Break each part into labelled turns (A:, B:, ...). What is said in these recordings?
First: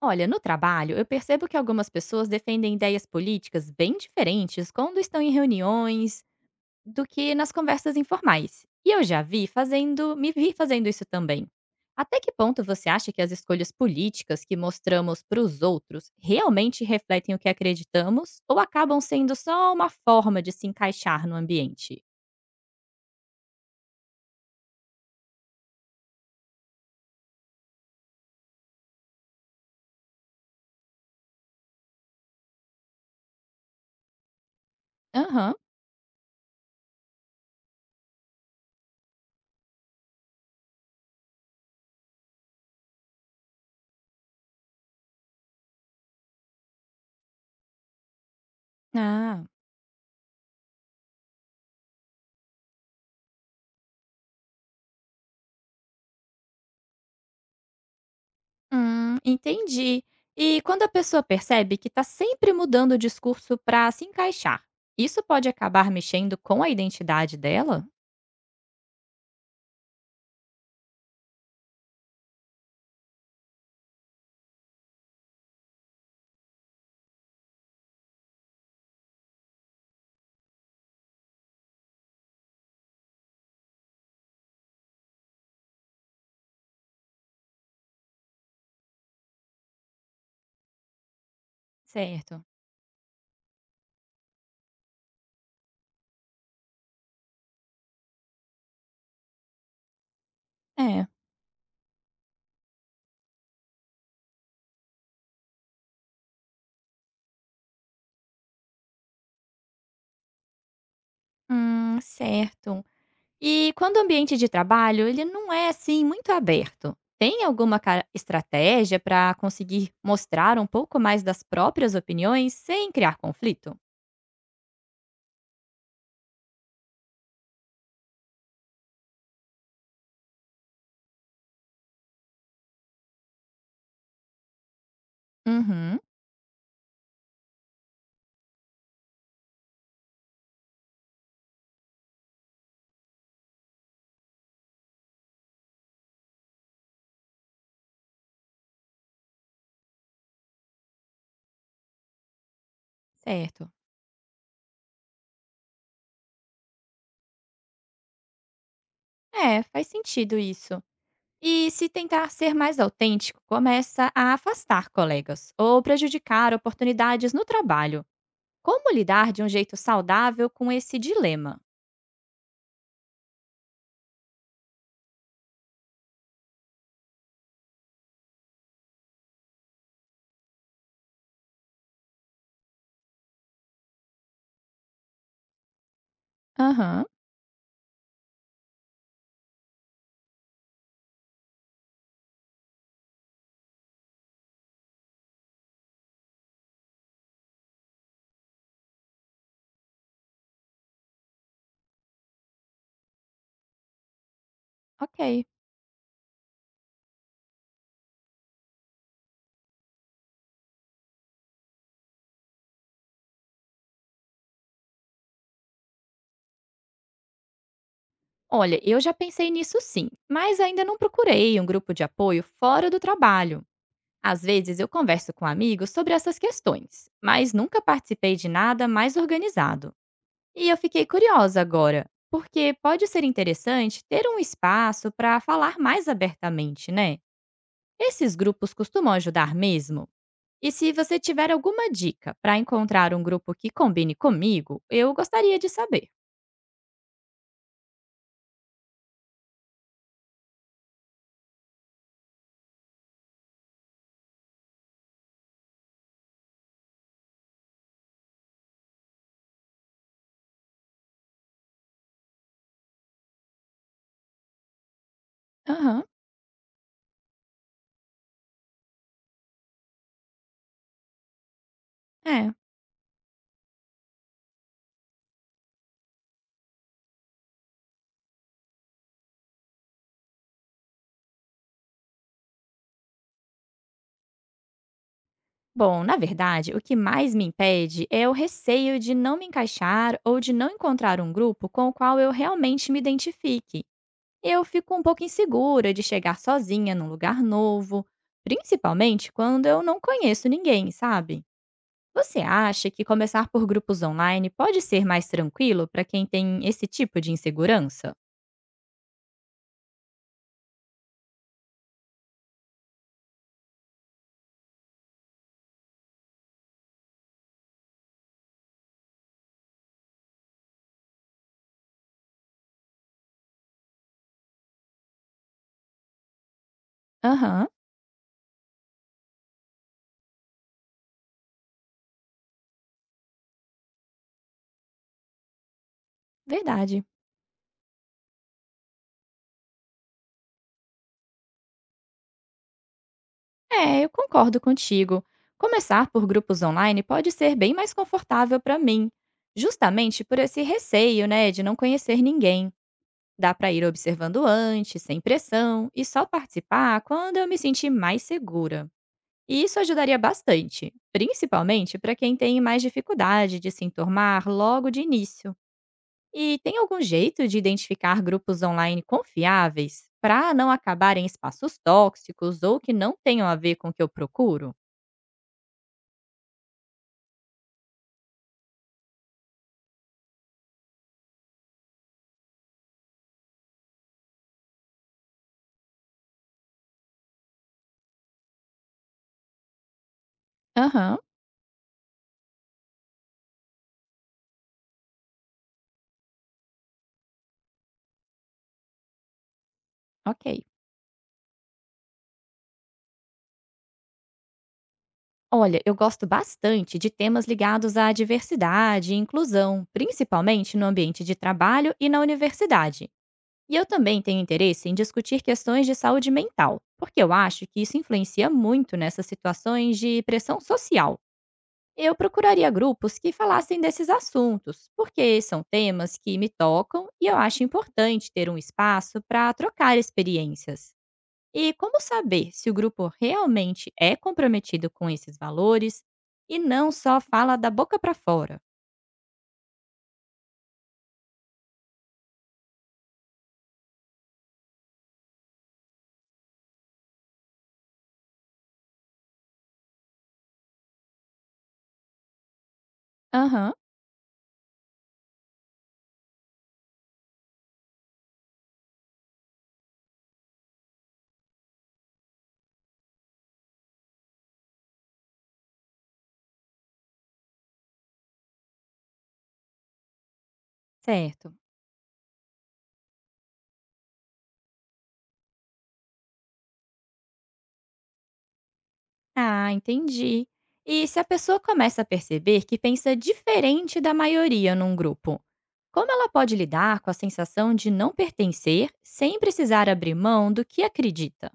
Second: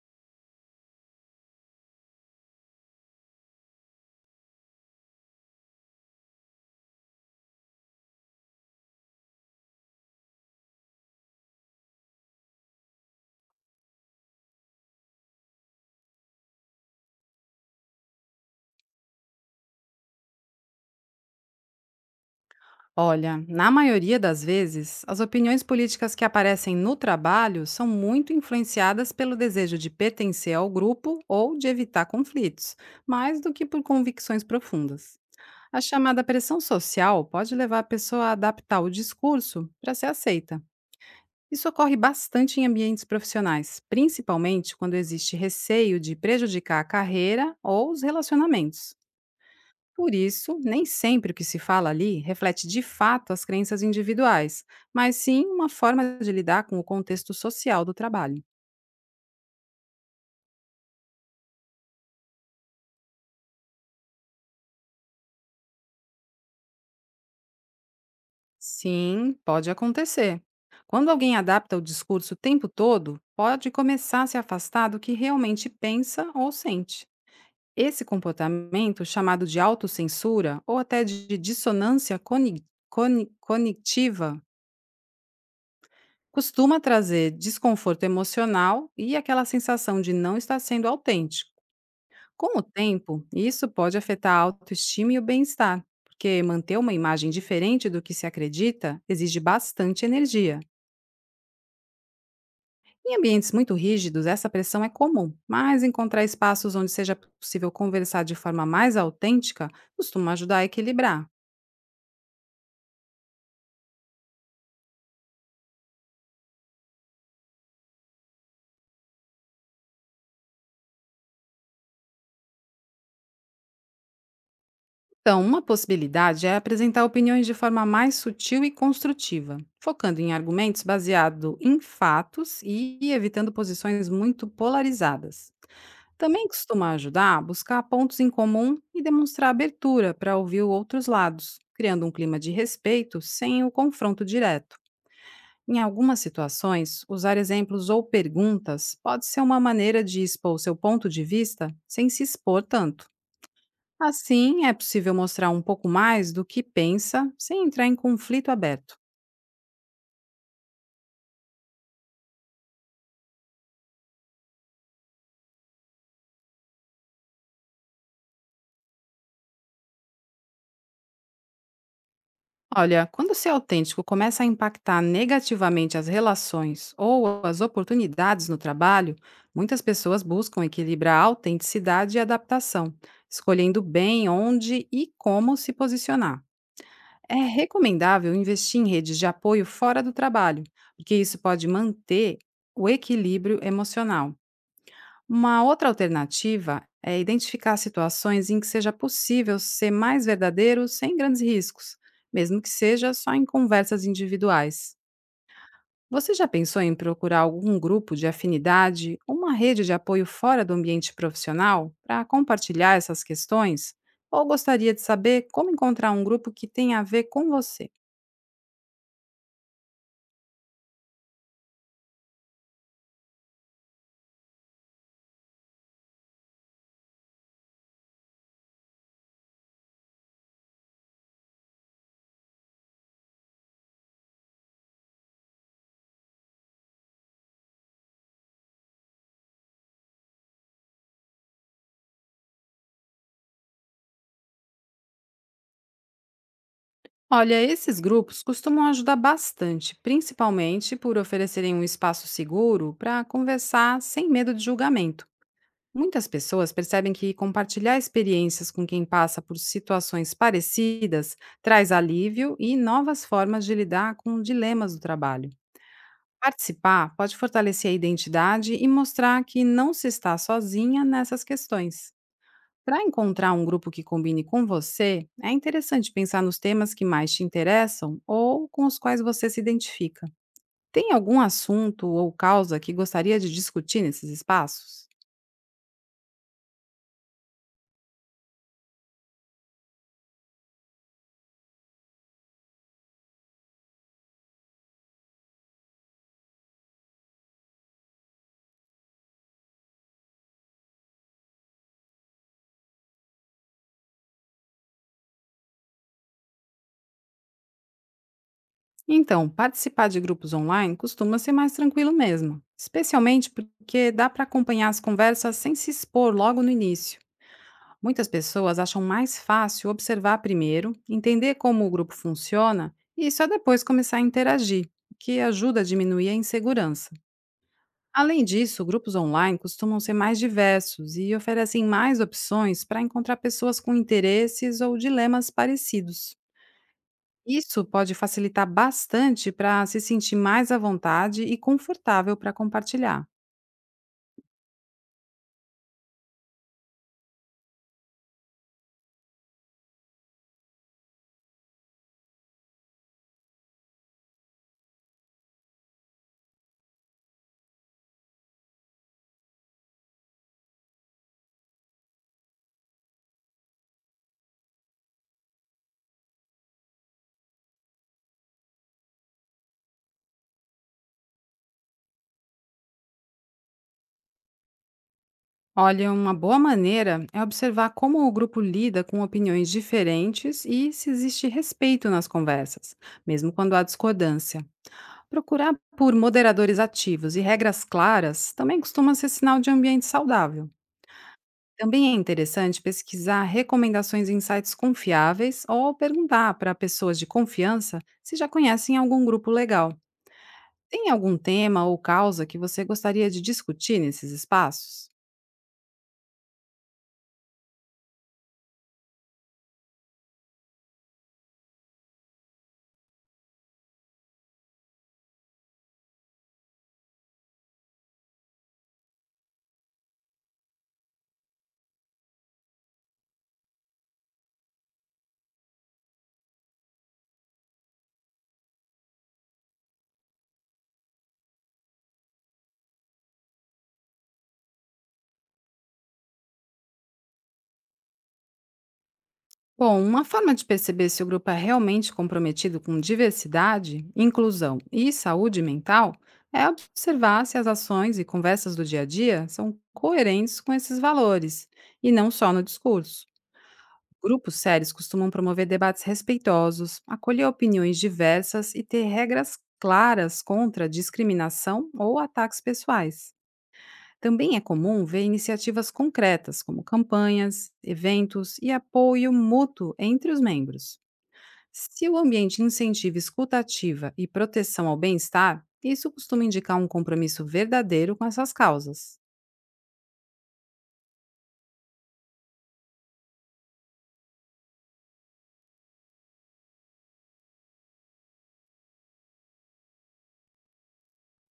A: Olha, no trabalho, eu percebo que algumas pessoas defendem ideias políticas bem diferentes quando estão em reuniões do que nas conversas informais. E eu me vi fazendo isso também. Até que ponto você acha que as escolhas políticas que mostramos para os outros realmente refletem o que acreditamos ou acabam sendo só uma forma de se encaixar no ambiente?
B: Olha, na maioria das vezes, as opiniões políticas que aparecem no trabalho são muito influenciadas pelo desejo de pertencer ao grupo ou de evitar conflitos, mais do que por convicções profundas.
A: Aham.
B: A chamada pressão social pode levar a pessoa a adaptar o discurso para ser aceita. Isso ocorre bastante em ambientes profissionais, principalmente quando existe receio de prejudicar a carreira ou os relacionamentos.
A: Ah.
B: Por isso, nem sempre o que se fala ali reflete de fato as crenças individuais, mas sim uma forma de lidar com o contexto social do trabalho.
A: Entendi. E quando a pessoa percebe que está sempre mudando o discurso para se encaixar, isso pode acabar mexendo com a identidade dela?
B: Sim, pode acontecer. Quando alguém adapta o discurso o tempo todo, pode começar a se afastar do que realmente pensa ou sente. Esse comportamento, chamado de autocensura ou até de dissonância cognitiva, costuma trazer desconforto emocional e aquela sensação de não estar sendo autêntico.
A: Certo.
B: Com o tempo, isso pode afetar a autoestima e o bem-estar, porque manter uma imagem diferente do que se acredita exige bastante energia.
A: É.
B: Em ambientes muito rígidos, essa pressão é comum, mas encontrar espaços onde seja possível conversar de forma mais autêntica costuma ajudar a equilibrar.
A: Certo. E quando o ambiente de trabalho ele não é assim muito aberto, tem alguma estratégia para conseguir mostrar um pouco mais das próprias opiniões sem criar conflito?
B: Então, uma possibilidade é apresentar opiniões de forma mais sutil e construtiva, focando em argumentos baseados em fatos e evitando posições muito polarizadas.
A: Uhum,
B: Também costuma ajudar a buscar pontos em comum e demonstrar abertura para ouvir os outros lados, criando um clima de respeito sem o confronto direto. Em algumas situações, usar exemplos ou perguntas pode ser uma maneira de expor seu ponto de vista sem se expor tanto.
A: certo.
B: Assim, é possível mostrar um pouco mais do que pensa sem entrar em conflito aberto.
A: É, faz sentido isso. E se tentar ser mais autêntico, começa a afastar colegas ou prejudicar oportunidades no trabalho. Como lidar de um jeito saudável com esse dilema?
B: Olha, quando ser autêntico começa a impactar negativamente as relações ou as oportunidades no trabalho, muitas pessoas buscam equilibrar a autenticidade e adaptação, escolhendo bem onde e como se posicionar.
A: Aham,
B: É recomendável investir em redes de apoio fora do trabalho, porque isso pode manter o equilíbrio emocional. Uma outra alternativa é identificar situações em que seja possível ser mais verdadeiro sem grandes riscos, mesmo que seja só em conversas individuais.
A: ok.
B: Você já pensou em procurar algum grupo de afinidade ou uma rede de apoio fora do ambiente profissional para compartilhar essas questões? Ou gostaria de saber como encontrar um grupo que tenha a ver com você?
A: Olha, eu já pensei nisso sim, mas ainda não procurei um grupo de apoio fora do trabalho. Às vezes eu converso com amigos sobre essas questões, mas nunca participei de nada mais organizado. E eu fiquei curiosa agora, porque pode ser interessante ter um espaço para falar mais abertamente, né? Esses grupos costumam ajudar mesmo? E se você tiver alguma dica para encontrar um grupo que combine comigo, eu gostaria de saber.
B: Olha, esses grupos costumam ajudar bastante, principalmente por oferecerem um espaço seguro para conversar sem medo de julgamento. Muitas pessoas percebem que compartilhar experiências com quem passa por situações parecidas traz alívio e novas formas de lidar com dilemas do trabalho.
A: Aham,
B: Participar pode fortalecer a identidade e mostrar que não se está sozinha nessas questões.
A: é.
B: Para encontrar um grupo que combine com você, é interessante pensar nos temas que mais te interessam ou com os quais você se identifica. Tem algum assunto ou causa que gostaria de discutir nesses espaços?
A: Bom, na verdade, o que mais me impede é o receio de não me encaixar ou de não encontrar um grupo com o qual eu realmente me identifique. Eu fico um pouco insegura de chegar sozinha num lugar novo, principalmente quando eu não conheço ninguém, sabe? Você acha que começar por grupos online pode ser mais tranquilo para quem tem esse tipo de insegurança?
B: Então, participar de grupos online costuma ser mais tranquilo mesmo, especialmente porque dá para acompanhar as conversas sem se expor logo no início. Muitas pessoas acham mais fácil observar primeiro, entender como o grupo funciona e só depois começar a interagir, o que ajuda a diminuir a insegurança.
A: Aham,
B: Além disso, grupos online costumam ser mais diversos e oferecem mais opções para encontrar pessoas com interesses ou dilemas parecidos.
A: verdade.
B: Isso pode facilitar bastante para se sentir mais à vontade e confortável para compartilhar.
A: É, eu concordo contigo. Começar por grupos online pode ser bem mais confortável para mim, justamente por esse receio, né, de não conhecer ninguém. Dá para ir observando antes, sem pressão, e só participar quando eu me sentir mais segura. E isso ajudaria bastante, principalmente para quem tem mais dificuldade de se enturmar logo de início. E tem algum jeito de identificar grupos online confiáveis para não acabar em espaços tóxicos ou que não tenham a ver com o que eu procuro?
B: Olha, uma boa maneira é observar como o grupo lida com opiniões diferentes e se existe respeito nas conversas, mesmo quando há discordância. Procurar por moderadores ativos e regras claras também costuma ser sinal de ambiente saudável.
A: Aham,
B: Também é interessante pesquisar recomendações em sites confiáveis ou perguntar para pessoas de confiança se já conhecem algum grupo legal.
A: ok.
B: Tem algum tema ou causa que você gostaria de discutir nesses espaços?
A: Olha, eu gosto bastante de temas ligados à diversidade e inclusão, principalmente no ambiente de trabalho e na universidade. E eu também tenho interesse em discutir questões de saúde mental, porque eu acho que isso influencia muito nessas situações de pressão social. Eu procuraria grupos que falassem desses assuntos, porque são temas que me tocam e eu acho importante ter um espaço para trocar experiências. E como saber se o grupo realmente é comprometido com esses valores e não só fala da boca para fora?
B: Bom, uma forma de perceber se o grupo é realmente comprometido com diversidade, inclusão e saúde mental é observar se as ações e conversas do dia a dia são coerentes com esses valores, e não só no discurso.
A: Aham,
B: Grupos sérios costumam promover debates respeitosos, acolher opiniões diversas e ter regras claras contra discriminação ou ataques pessoais. Também é comum ver iniciativas concretas, como campanhas, eventos e apoio mútuo entre os membros.
A: certo.
B: Se o ambiente incentiva escuta ativa e proteção ao bem-estar, isso costuma indicar um compromisso verdadeiro com essas causas.
A: Ah, entendi. E se a pessoa começa a perceber que pensa diferente da maioria num grupo, como ela pode lidar com a sensação de não pertencer sem precisar abrir mão do que acredita?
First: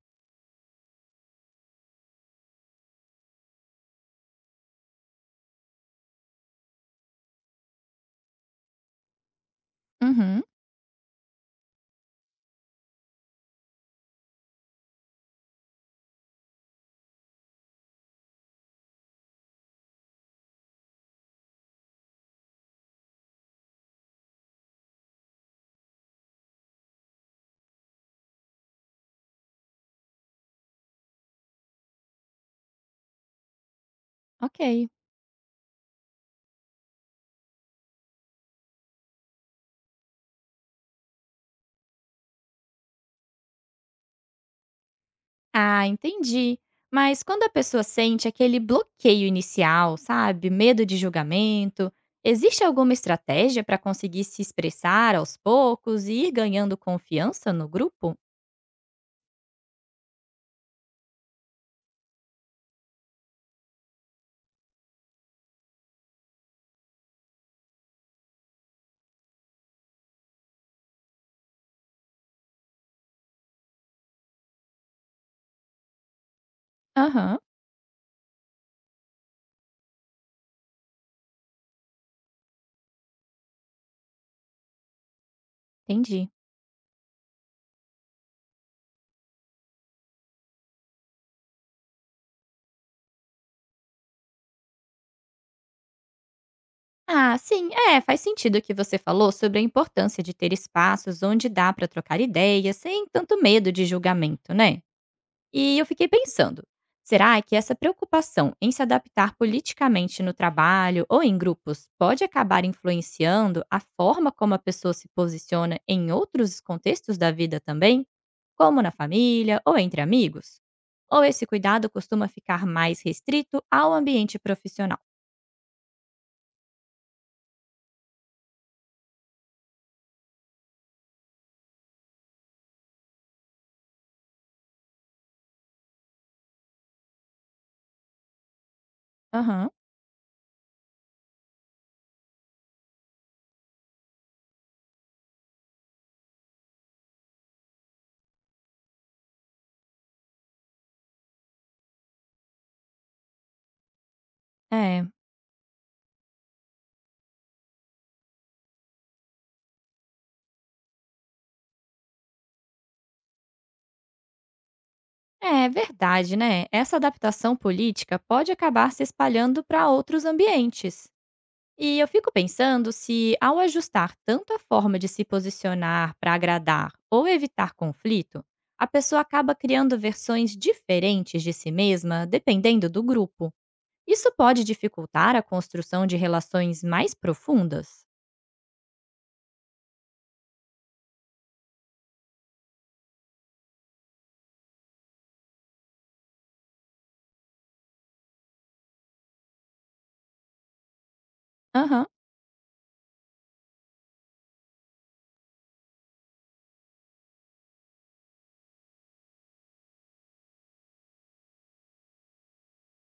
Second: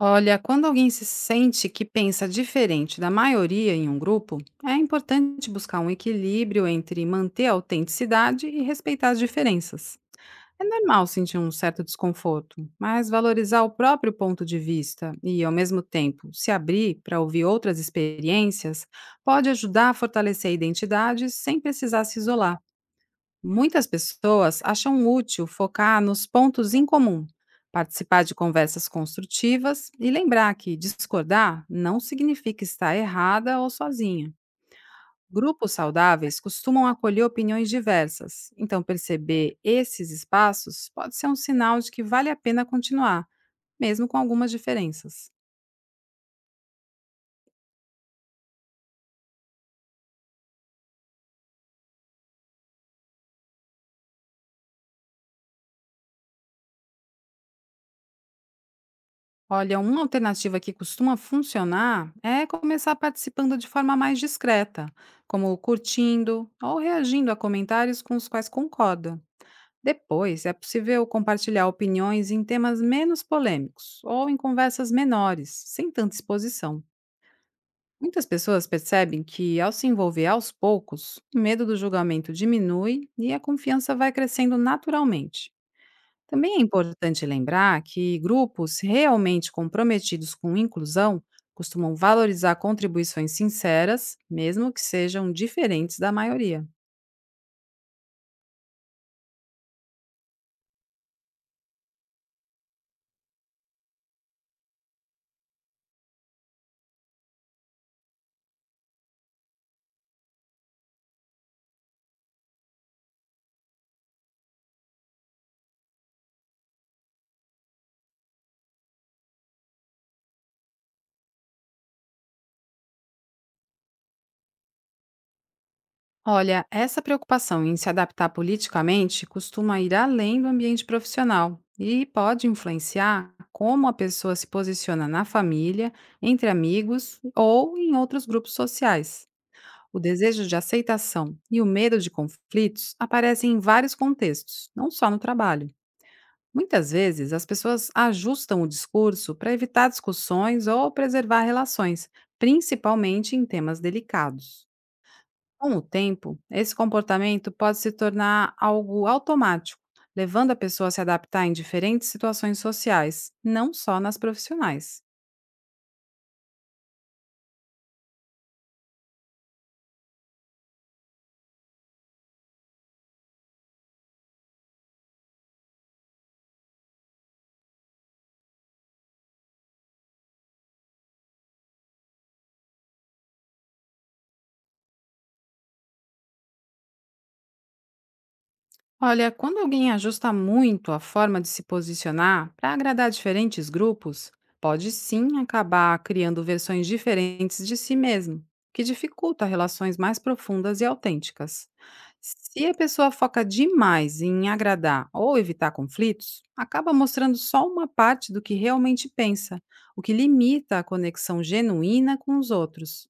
B: Olha, quando alguém se sente que pensa diferente da maioria em um grupo, é importante buscar um equilíbrio entre manter a autenticidade e respeitar as diferenças.
A: Uhum,
B: É normal sentir um certo desconforto, mas valorizar o próprio ponto de vista e, ao mesmo tempo, se abrir para ouvir outras experiências pode ajudar a fortalecer a identidade sem precisar se isolar. Muitas pessoas acham útil focar nos pontos em comum, participar de conversas construtivas e lembrar que discordar não significa estar errada ou sozinha.
A: ok.
B: Grupos saudáveis costumam acolher opiniões diversas, então perceber esses espaços pode ser um sinal de que vale a pena continuar, mesmo com algumas diferenças.
A: Ah, entendi. Mas quando a pessoa sente aquele bloqueio inicial, sabe? Medo de julgamento, existe alguma estratégia para conseguir se expressar aos poucos e ir ganhando confiança no grupo?
B: Olha, uma alternativa que costuma funcionar é começar participando de forma mais discreta, como curtindo ou reagindo a comentários com os quais concorda. Depois, é possível compartilhar opiniões em temas menos polêmicos ou em conversas menores, sem tanta exposição.
A: Aham,
B: Muitas pessoas percebem que, ao se envolver aos poucos, o medo do julgamento diminui e a confiança vai crescendo naturalmente.
A: entendi.
B: Também é importante lembrar que grupos realmente comprometidos com inclusão costumam valorizar contribuições sinceras, mesmo que sejam diferentes da maioria.
A: Ah, sim, é, faz sentido o que você falou sobre a importância de ter espaços onde dá para trocar ideias sem tanto medo de julgamento, né? E eu fiquei pensando, será que essa preocupação em se adaptar politicamente no trabalho ou em grupos pode acabar influenciando a forma como a pessoa se posiciona em outros contextos da vida também? Como na família ou entre amigos? Ou esse cuidado costuma ficar mais restrito ao ambiente profissional?
B: Olha, essa preocupação em se adaptar politicamente costuma ir além do ambiente profissional e pode influenciar como a pessoa se posiciona na família, entre amigos ou em outros grupos sociais.
A: Aham.
B: O desejo de aceitação e o medo de conflitos aparecem em vários contextos, não só no trabalho. Muitas vezes, as pessoas ajustam o discurso para evitar discussões ou preservar relações, principalmente em temas delicados.
A: É.
B: Com o tempo, esse comportamento pode se tornar algo automático, levando a pessoa a se adaptar em diferentes situações sociais, não só nas profissionais.
A: É verdade, né? Essa adaptação política pode acabar se espalhando para outros ambientes. E eu fico pensando se, ao ajustar tanto a forma de se posicionar para agradar ou evitar conflito, a pessoa acaba criando versões diferentes de si mesma, dependendo do grupo. Isso pode dificultar a construção de relações mais profundas?
B: Olha, quando alguém ajusta muito a forma de se posicionar para agradar diferentes grupos, pode sim acabar criando versões diferentes de si mesmo, o que dificulta relações mais profundas e autênticas.
A: Aham,
B: Se a pessoa foca demais em agradar ou evitar conflitos, acaba mostrando só uma parte do que realmente pensa, o que limita a conexão genuína com os outros.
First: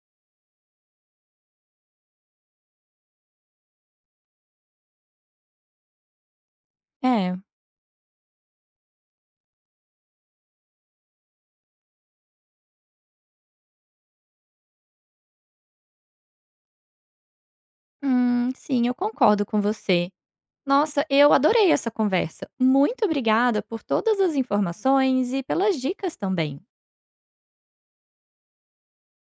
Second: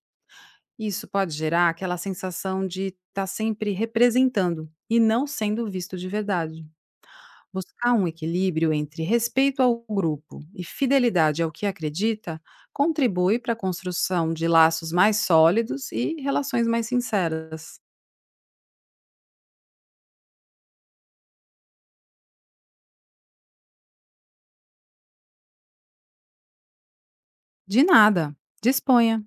B: Isso pode gerar aquela sensação de estar sempre representando e não sendo visto de verdade.
A: é.
B: Buscar um equilíbrio entre respeito ao grupo e fidelidade ao que acredita contribui para a construção de laços mais sólidos e relações mais sinceras.
A: Sim, eu concordo com você. Nossa, eu adorei essa conversa. Muito obrigada por todas as informações e pelas dicas também.
B: De nada. Disponha.